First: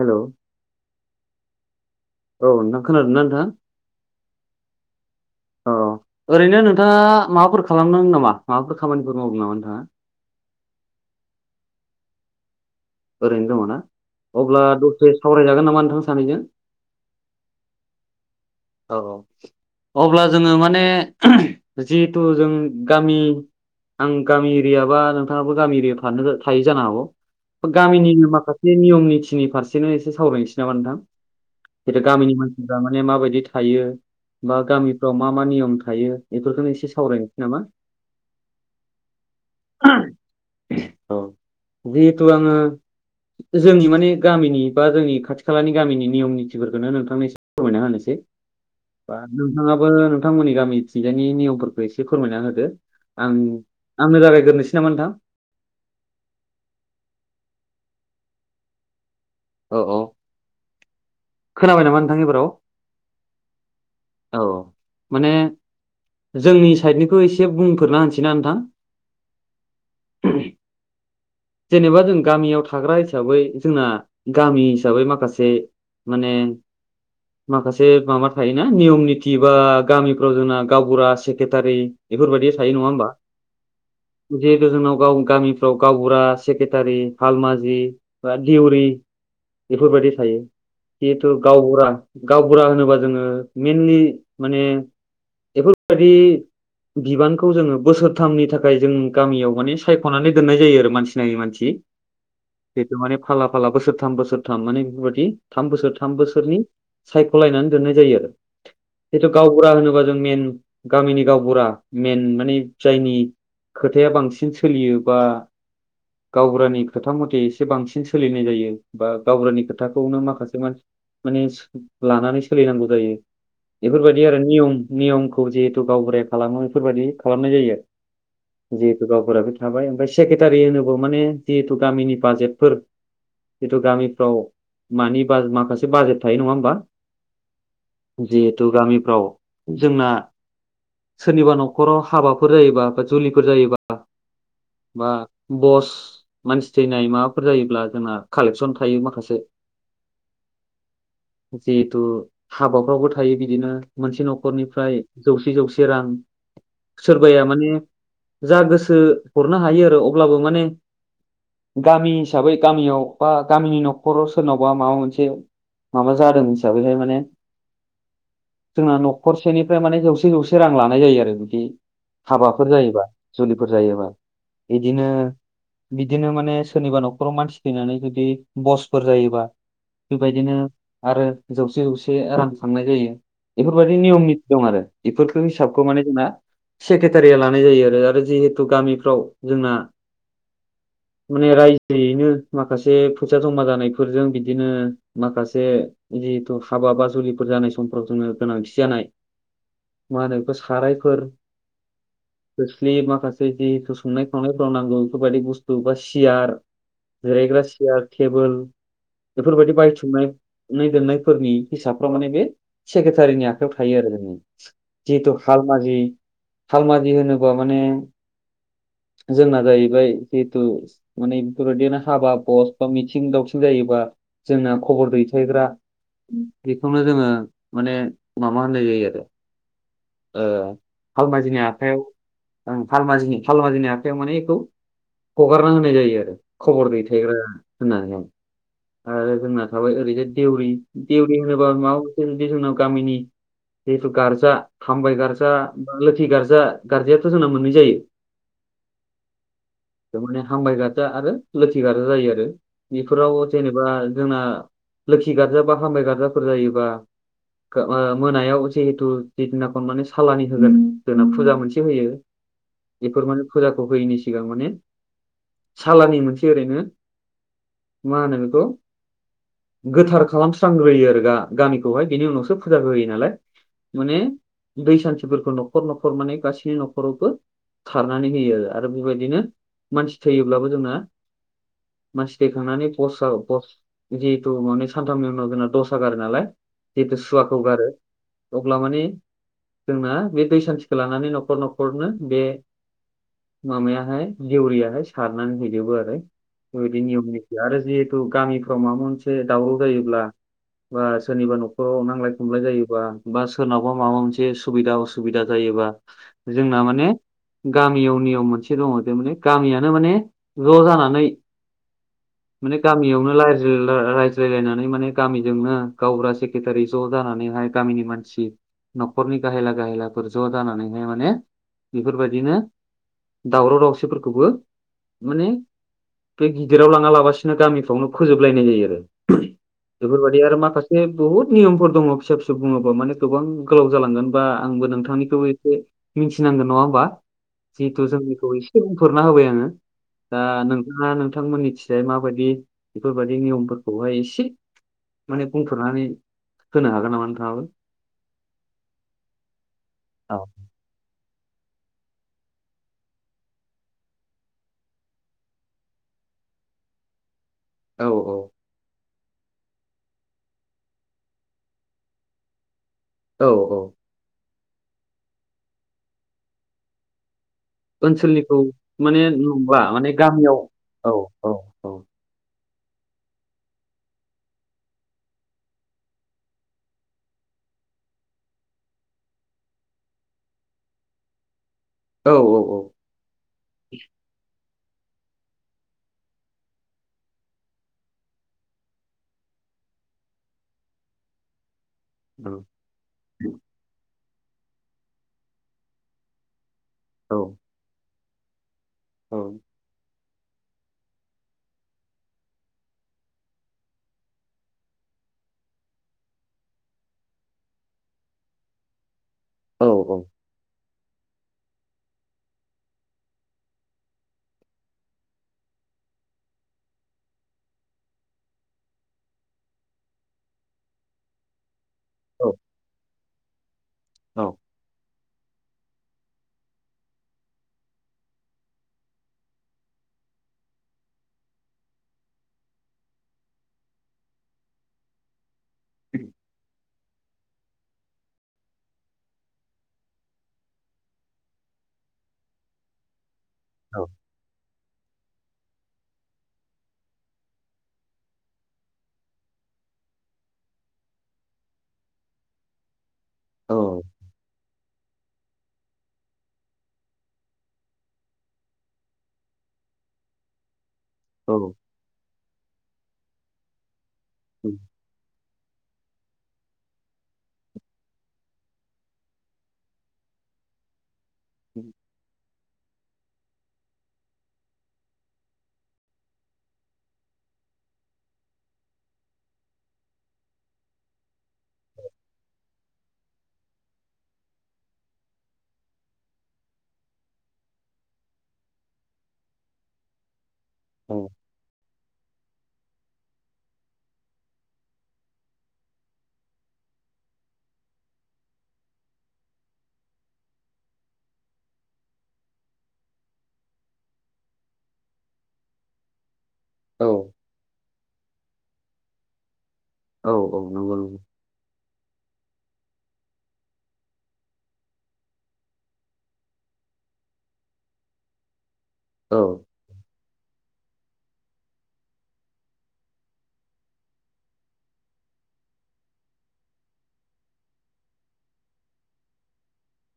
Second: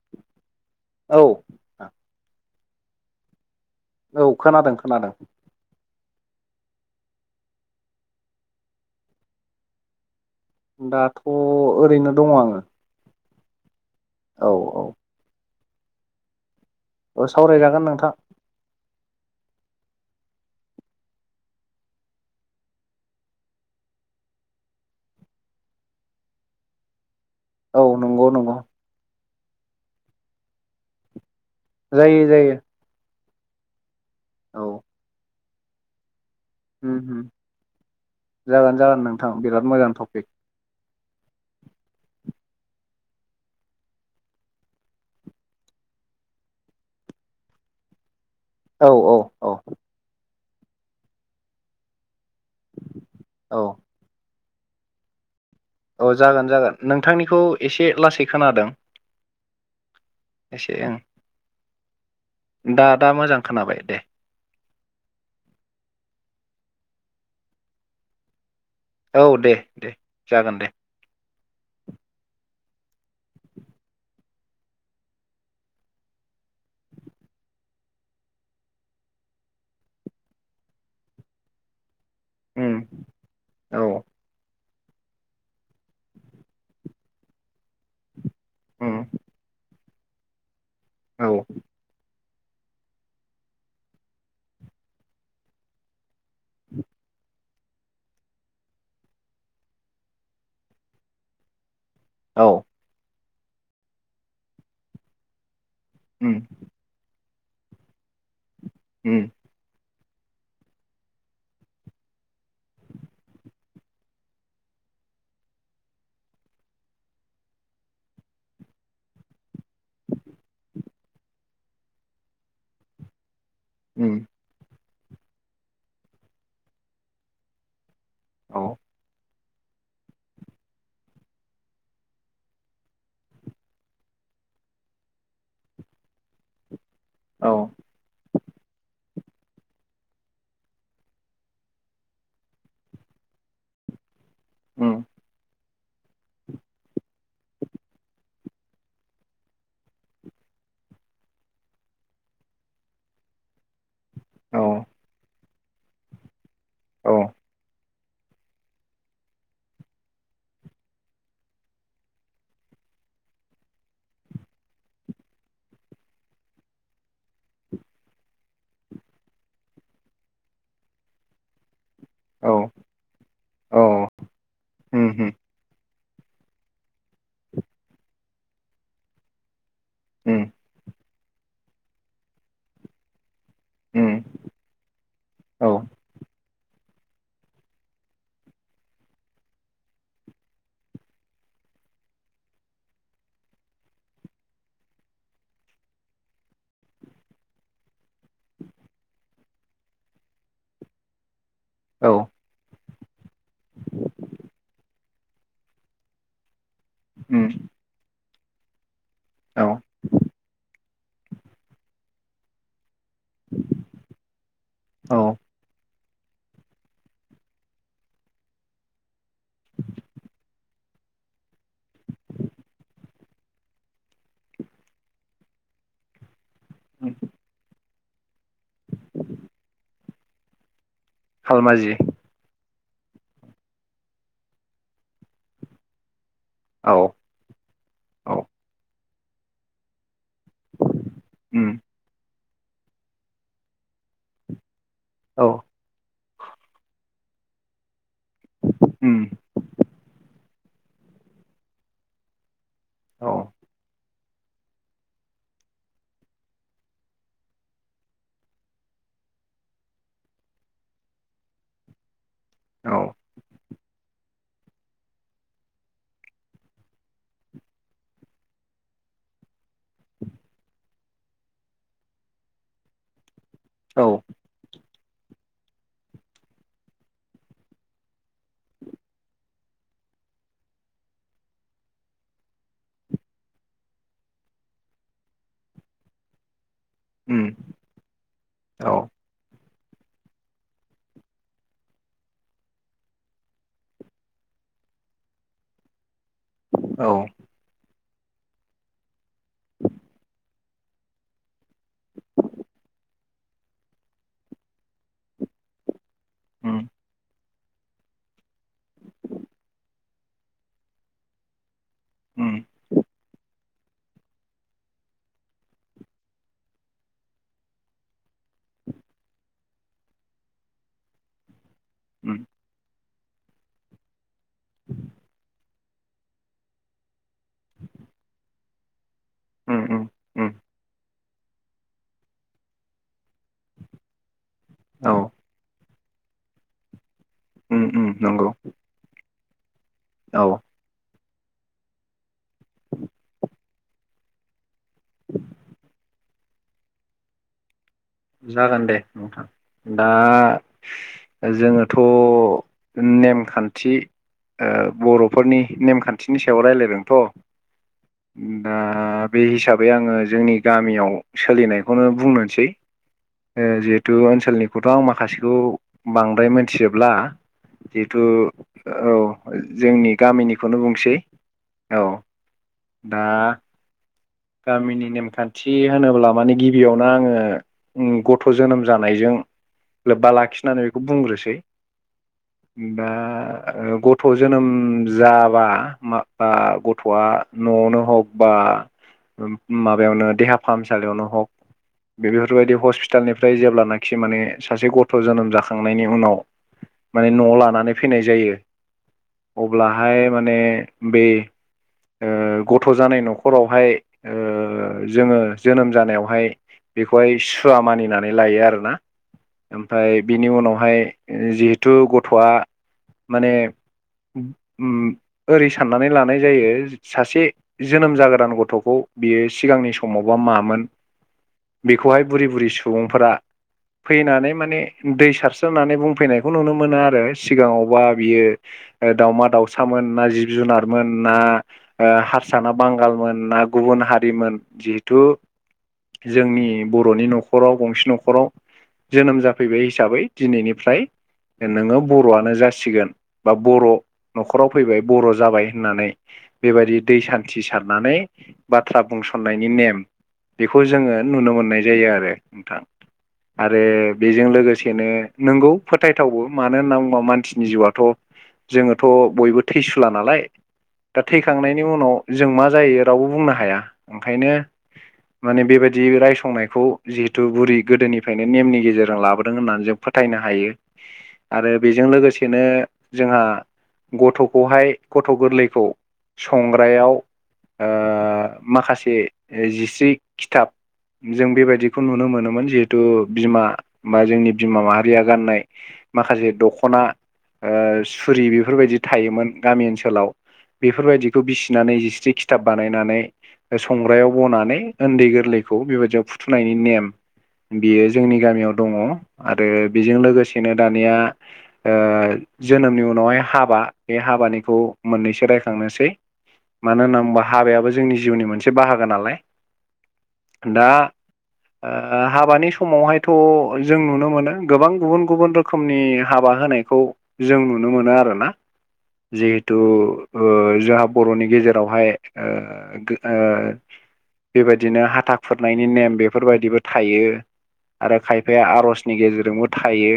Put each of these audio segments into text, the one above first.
Hello औ औ नोंथां खोनादोंना नोंथाङा औ खोनादों खोनादों ओरैनो नोंथाङा माबाफोर खालामदों नामा माबाफोर खामानिफोर मावदों नामा नोंथाङा दाथ' ओरैनो दङ आङो ओरैनो दङ ना औ अब्ला औ दसे सावरायजागोन नामा नोंथां सानैजों औ सावरायजागोन नोंथां औ औ अब्ला जोङो माने जिहेथु जों गामि आं गामि एरियाबा नोंथाङाबो गामि एरियायाव थानो थायो जानो हागौ औ नंगौ गामिनिनो नंगौ माखासे नियम निथिनि फारसेनो एसे सावरायनोसै नामा नोंथां जायो गामिनि जायो मानसिफ्रा माने माबायदि थायो बा औ गामिफ्राव मा मा नियम थायो बेफोरखौनो एसे उम उम सावरायनोसै नामा जागोन जागोन नोंथां बिराद मोजां टपिक औ जिहेथु आङो जोंनि माने गामिनि बा जोंनि खाथि खालानि गामिनि नियम निथिफोरखौनो नोंथांनिसिम फोरमायना होनोसै औ औ बा औ नोंथाङाबो नोंथांमोननि गामिथिजायनि नियमफोरखौ एसे फोरमायना होदो आं औ आंनो रायलायग्रोसै नामा नोंथां औ जागोन जागोन नोंथांनिखौ एसे लासै खोनादों औ औ एसे ओं खोनाबाय नामा नोंथां एबाराव दा दा मोजां खोनाबाय दे औ माने जोंनि साइडनिखौ एसे बुंफोरना होनोसैना औ दे दे नोंथां जागोन दे जेनेबा जों गामियाव थां थाग्रा हिसाबै जोंना गामि हिसाबै माखासे माने माखासे माबा थायोना नियम निति बा गामिफ्राव जोंना गावबुरा सेक्रेटारि बेफोरबायदिया थायो नङा उम होमबा औ जोंनाव गाव गामिफ्राव गावबुरा सेक्रेटारि हालमाजि दिउरि उम बेफोरबायदि थायो औ जिहेथु गावबुरा गावबुरा होनोबा जोङो मेइनलि माने बेफोरबायदि बिबानखौ जोङो बोसोरथामनि थाखाय जों गामियाव माने सायख'नानै दोननाय जायो आरो मानसि नायै मानसि औ जिथु माने फाला फाला बोसोरथाम बोसोरथाम माने बेफोरबायदि थाम बोसोर थाम उम बोसोरनि सायख'लायनानै दोननाय जायो आरो उम जिथु गावबुरा होनोबा जों मेन गामिनि गावबुरा मेन माने जायनि खोथाया बांसिन सोलियोबा गावबुरानि खोथा मथे एसे बांसिन सोलिनाय जायो बा गावबुरानि खोथाखौनो माखासे मानसि माने लानानै सोलिनांगौ जायो उम बेफोरबायदि आरो नियम नियमखौ जिहेतु गावबुराया खालामो बेफोरबायदि खालामनाय जायो औ जिहेथु गावबुरा थाबाय ओमफ्राय सेक्रेटारि होनोबा माने जिहेथु गामिनि बाजेटफोर जिथु गामिफ्राव मानि बा माखासे बाजेट थायो नङा होमबा औ जिहेथु गामिफ्राव जोंना सोरनिबा न'खराव हाबाफोर जायोबा बा जुलिफोर जायोबा उम बा बस मानसि थैनाय माबाफोर जायोब्ला जोंना कालेकसन थायो माखासे जिहेतु हाबा फ्रावबो थायो बिदिनो मोनसे औ न'खरनिफ्राय जौसे जौसे रां औ सोरबाया माने जा गोसो हरनो हायो आरो अब्लाबो माने गामि हिसाबै गामियाव बा गामिनि न'खराव सोरनावबा माबा मोनसे माबा जादों हिसाबैहाय माने जोंना न'खरसेनिफ्राय माने जौसे जौसे रां लानाय जायो आरो बिदि औ हाबाफोर जायोबा जुलिफोर औ जायोबा बिदिनो उम उम बिदिनो माने सोरनिबा न'खराव मानसि फैनानै जुदि बसफोर जायोबा उम बेबायदिनो आरो जौसे जौसे रां खांनाय जायो। बेफोरबायदि उम नियम निथि दं आरो बेफोरखौ औ हिसाबखौ माने जोंना सेक्रेटारिया लानाय जायो आरो आरो जिहेथु गामिफ्राव जोंना माने रायजोयैनो माखासे फैसा जमा जानायफोरजों बिदिनो माखासे जिहेथु खाबा बा जुलि फोर जानाय समफ्राव जोंङो गोनांथि जानाय मा होनो बेफोर सारायफोर औ खोस्लि माखासे जिहेतु संनाय खावनायफ्राव नांगौ बेफोरबायदि बुस्थु बा सियार उम जिरायग्रा सियार टेबोल औ बेफोरबायदि बायथुमनानै [unintelligible] नायफोरनि हिसाबफ्राव माने बे सेक्रेटारिनि आखायाव थायो आरो जोंनि औ जिहेथु हालमाजि हालमाजि होनोबा माने जोंना जाहैबाय जिहेथु माने बेफोरबायदिनो हाबा बस बा मिथिं दावथिं जायोबा जोंना खबर दैथायग्रा बेखौनो उम जोंङो माने माबा होननाय जायो आरो ओ हालमाजिनि खालमाजि आखायाव हालमिनि हालमाजिनि आखायाव माने बेखौ हगारना होनाय जायो आरो खबर औ दैथायग्रा होननानैहाय औ आरो जोंना थाबाय ओरैजाय देउरि देउरि उम होनोबा माबा मोनसे बे जोंनाव गामिनि जिहेथु गारजा हामबाय औ गार्जा बा लोथि गार्जा गार्जायाथ' जोंना मोननै जायो। उम [inaudible] थारमाने हामबाय गार्जा आरो लोखिगार्जा जायो आरो औ बेफोराव जेनेबा जोंना लोखि गार्जा बा हामबाय गार्जाफोर जायोबा मोनायाव जिहेथु जिदिनाखौ माने साालनि होगोन जोंना फुजा मोनसे होयो औ बेफोर माने फुजा होयैनि सिगां माने सालानि मोनसे ओरैनो मा नेमाखौ गोथार खालामस्रांग्रोयो आरो गामिखौहाय बिनि उनावसो फुजा गोयो नालाय औ माने दै सानथि खफोरखौ न'खर न'खर माने गासैनि न'खरावबो खारनानै होयो आरो बेबायदिनो मानसि थैयोब्लाबो जोंना मानसि दैखांनानै पस् जिहेतु माने सानथामनि उनाव जोंना दस ह गार नालाय जिहेथु उम सुवाखौ गारो अब्ला औ माने जोंना बे दै सान्थिखौ लानानै न'खर न'खरनो बे माबायाहाय जेउरियाहाय सारनानै हैजोबो आरो बेबायदि औ नियम निखि आरो जिहेतु गामिफ्राव माबा मोनसे दावराव जायोब्ला बा सोरनिबा न'खराव नांजलाय खमलाय जायोबा बा सोरनावबा माबा मोनसे सुबिदा असुबिदा जायोबा उम जोंना माने गामियाव नियाव मोनसे दंङो जे माने गामियानो माने ज' जानानै उम माने गामियावनो राय रायज्लायलायनानै माने गामिजोंनो गावब्रा सेक्रेटारि ज' जानानैहाय गामिनि मानसि मानसि न'खरनि गाहेला गाहेलाफोर ज' जानानैहाय माने उम बेफोरबायदिनो दावराव दावसिफोरखौबो माने बे गिदिराव लांङा लाबसिनो गामिफ्रावनो फोजोबलायनाय जायो आरो उम उम बेफोरबायाददि उम आरो माखासे बुहुत नियमफोर दङ फिसा फिसौ बुङोब्ला माने गोबां गोलाव जालांगोन बा आंबो औ नोंथांनिखौबो एसे मिथिनांगोन नंङा होमबा उम जिहेथु उम नंगौ जोंनिखौ एसे बुंथरना होबाय आंङो दा औ नोंहा नों नोंथांमोननिथिय माबायदि बेफोरबायदि नियमफोरखौहाय एसे माने बुंथ'नानै होनो हागोन नामा नोंथांङाबो जागोन दे नोंथां दा औ जोङोथ' नेमखान्थि ओ बर'फोरनि नेमखान्थिनि सायाव राय्लायदोंथ' औ दा बे हिसाबै आङो जोंनि गामियाव सोलिनायखौनो बुंनोसै औ ओ औ जिहेतु ओनसोलनिखौथ' आं माखासेखौ बांद्राय मोनथिजोबला जिहेथु ओनसोलनिखौ औ माने नंला माने जोंनि गामियाव गामिनिखौनो बुंसै औ दा गामिनि नेमखान्थि होनोब्ला माने गिबियावनो आङो गथ' जोनोम जानायजों लोब्बा लाखिनानै बेखौ बुंग्रोसै औ औ दा गथ' जोनोम जाबा मा बा गथ'आ न'आवनो हक बा माबायावनो देहा फाहामसालियावनो हक बेफोरबायदि हस्पिटालनिफ्राय जेब्लानाखि माने सासे गथ' जोनोम जाखांनायनि उनाव माने औ न'आव लानानै फैनाय जायो अब्लाहाय माने बे ओ गथ' जानाय न'खरावहाय ओ ओ जोङो जोनोम जानायावहाय बेखौहाय सुवा मानिनानै लायो आरोना औ ओमफफ्राय बिनि उनावहाय जिहेथु गथ'आ माने ओरै साननानै लानाय जायो सासे जोनोम जागोदान गथ'खौ बियो सिगांनि समावबा मामोन बेखौहाय बुरि बुरि सुबुंफोरा औ फैनानै माने दै सारस्रोननानै बुंफैनायखौ नुनो मोनो आरो सिगाङावबा बियो दाउमा दाउसामोन ना जिब जुनारमोन ना हारसा ना बांगालमोन ना गुबुन हारिमोन जिहेथु जोंनि बर'नि न'खराव गंसे न'खराव जोनोम जाफैबाय हिसाबै दिनैनिफ्राय नोङो बर'आनो जासिगोन बा बर' न'खराव फैबाय बर' जाबाय होननानै बेबायदि दै सान्थि सारनानै बाथ्रा बुंसननायनि नेम बेखौ जोङो नुनो मोननाय जायो आरो नोंथां आरो औ बेजों लोगोसे नो नोंगौ फोथायथावबो मानो होनना बुङोबा मानसिनि जिउआथ' जोङोथ' बयबो थैसुला नालाय दा थैखांनायनि उनाव जों मा जायो रावबो बुंनो हाया ओंखायनो औ माने बेबायदि दि रायसंनायखौ जिहेथु बुरि गोदोनिफ्रायनो नेमनि गेजेरजों लाबोदों होननानै जों फोथायनो हायो [inaudible] आरो बेजों लोगोसेनो जोंहा गथ'खौहाय गथ' गोरलैखौ संग्रायाव ओ माखासे जिस्रि खिथाब जों बेबायदिखौ नुनो मोनोमोन जिहेथु बिमा बा जोंनि बिमा माहारिया गाननाय माखासे दख'ना ओ सुरि बेफोरबायदि थायोमोन गामि ओनसोलाव औ बेफोरबायदिखौ बिसिनानै जिस्रि खिथाब बानायनानै संग्रायाव बनानै उन्दै गोरलैखौ बेबायदियाव फुथुनायनि नेम बियो जोंनि गामियाव दङ आरो बेजों लोगोसेनो दानिया ओ जोनोमनि उनावहाय हाबा बे हाबानिखौ मोननैसो राय- खांनोसै मानो औ होनना बुङोबा हाबायाबो जोंनि जिउनि मोनसे बाहागो नालाय औ दा नंगौ नंगौ ओ हाबानि बे समावहायथ' जों नुनो मोनो गोबां गुबुन गुबुन रोखोमनि हाबा होनायखौ जों नुनो मोनो आरोना औ जिहेथु ओ जोंहा बर'नि गेजेरावहाय ओ बेबायदिनो हाथा खुरनायनि नेम बेफोरबायदिबो थायो आरो खायफाया आर'जनि गेजेरजोंबो थायो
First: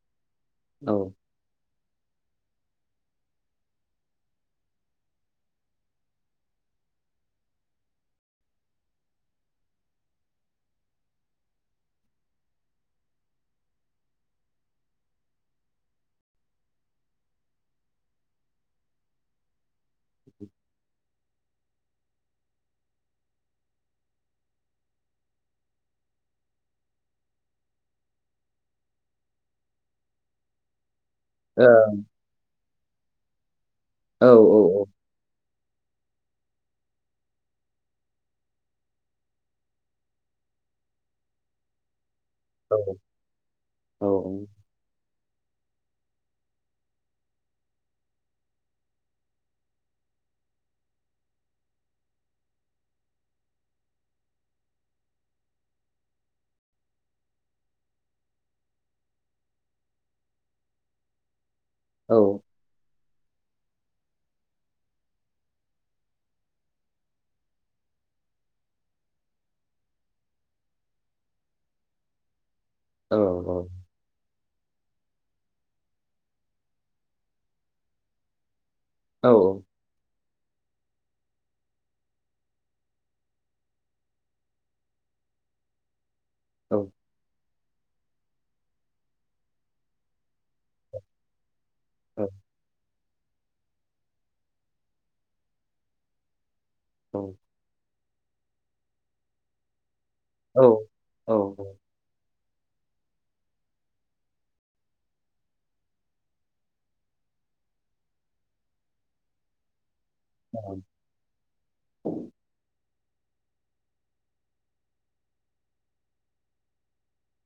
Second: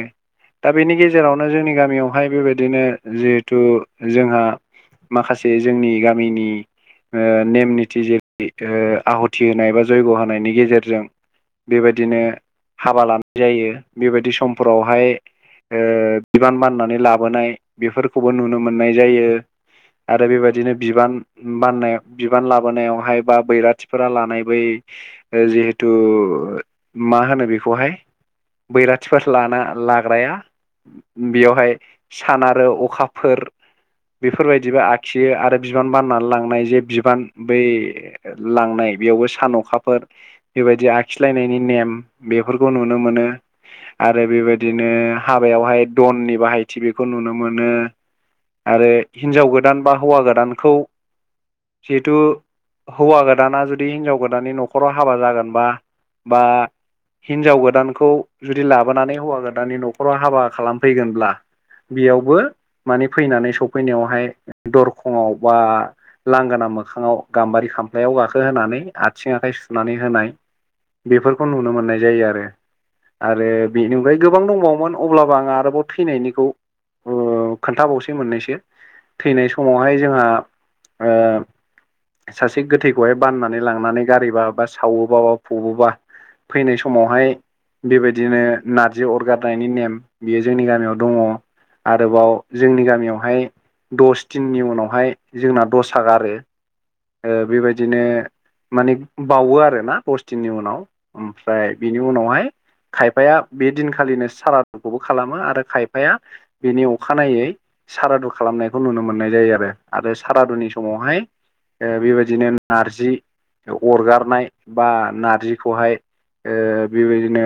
दा औ बेनि गेजेरावनो जोंनि गामियावहाय बेबायदिनो जिहेथु जोंहा माखासे जोंनि गामिनि नेम निथि जेरै आहुथि होनाय बा जयग' होनायनि गेजेरजों बेबायदिनो हाबा लानाय जायो बेबायदि समफोरावहाय बिबान बाननानै लाबोनाय बेफोरखौबो नुनो मोननाय जायो आरो बेबायदिनो बिबान बाननायाव बिबान लाबोनायावहाय बा बैराथिफोरा लानाय बै जिहेथु मा होनो बेखौहाय बैराथिफोर लाना लाग्राया बेयावहाय सान आरो अखाफोर ओ औ बेफोरबायदिबो आखियो आरो बिबान बाननानै लांनाय जे बिबान बै लांनाय बेयावबो सान अखाफोर बेबायदि आखिलायनायनि नेम बेफोरखौ नुनो मोनो औ आरो बेबायदिनो हाबायावहाय दननि बाहायथि बेखौ नुनो मोनो आरो हिनजाव गोदान बा हौवा गोदानखौ जिहेथु हौवा गोदाना जुदि हिनजाव गोदाननि न'खराव हाबा जागोनबा बा हिनजाव गोदानखौ जुदि लाबोनानै हौवा गोदाननि न'खराव हाबा खालामफैगोनब्ला औ बेयावबो माने फैनानै सफ फैनायावहाय दरखंवाव बा लांगोना मोखाङाव गाम्बारि खामफ्लायाव गाखो होनोनानै आथिं आखाइ सुनानै होनाय बेफोरखौ नुनो मोन्नाय जायो आरो आरो बेनि अनगायै गोब गोबां दंबावोमोन अब्लाबो आंङो आरोबाव थैनायनिखौ खोन्थाबावसै मोननायसो औ थैनाय समावहाय जोंहा सासे गोथैखौहाय बाननानै लांनानै गारैबा बा सावोबा बा फुबोबा फैनाय समावहाय बेबायदिनो नारजि अरगारनायनि नेम बेयो जोंनि गामियाव दङ आरोबाव जोंनि गामियावहाय दस दिननि उनावहाय जोंना दसा होगारो बेबायदिनो माने बावो आरोना दसदिननि उनाव औ ओमफ्राय बिनि उनावहाय खायफाया बे दिनखालिनो सारादुखौबो खालामो आरो खायफाया बेनि अखानायै सारादु खालामनायखौ नुनो मोननाय जायो आरो आरो सारादुनि समावहाय बेबायदिनो नारजि अरगारनाय बा नारजिखौहाय बेबायदिनो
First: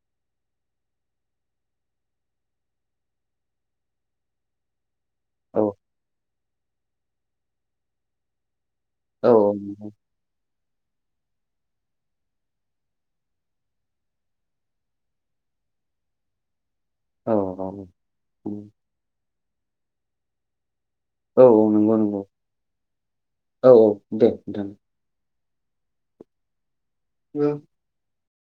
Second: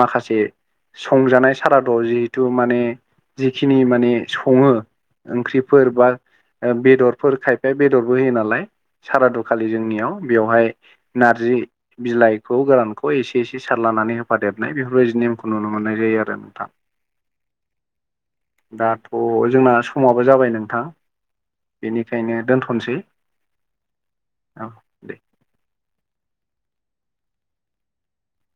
माखासे संजानाय साराद' जिहेतु माने जिखिनि माने सङो ओंख्रिफोर बा बेदरफोर खायफाया बेदरबो होयो नालाय सारादुखालि जोंनियाव बेवहाय नारजि बिलाइखौ गोरानखौ एसे एसे सारलानानै होफादेरनाय बेफोरबायदि नेमखौ नुनो मोनो मोननाय जायो आरो नोंथाङां औ औ थ जोंना समाबो जाबाय नोंथां नंगौ नंगौ बेनिखायनो दोनथ'सै औ औ दे नोंथां औ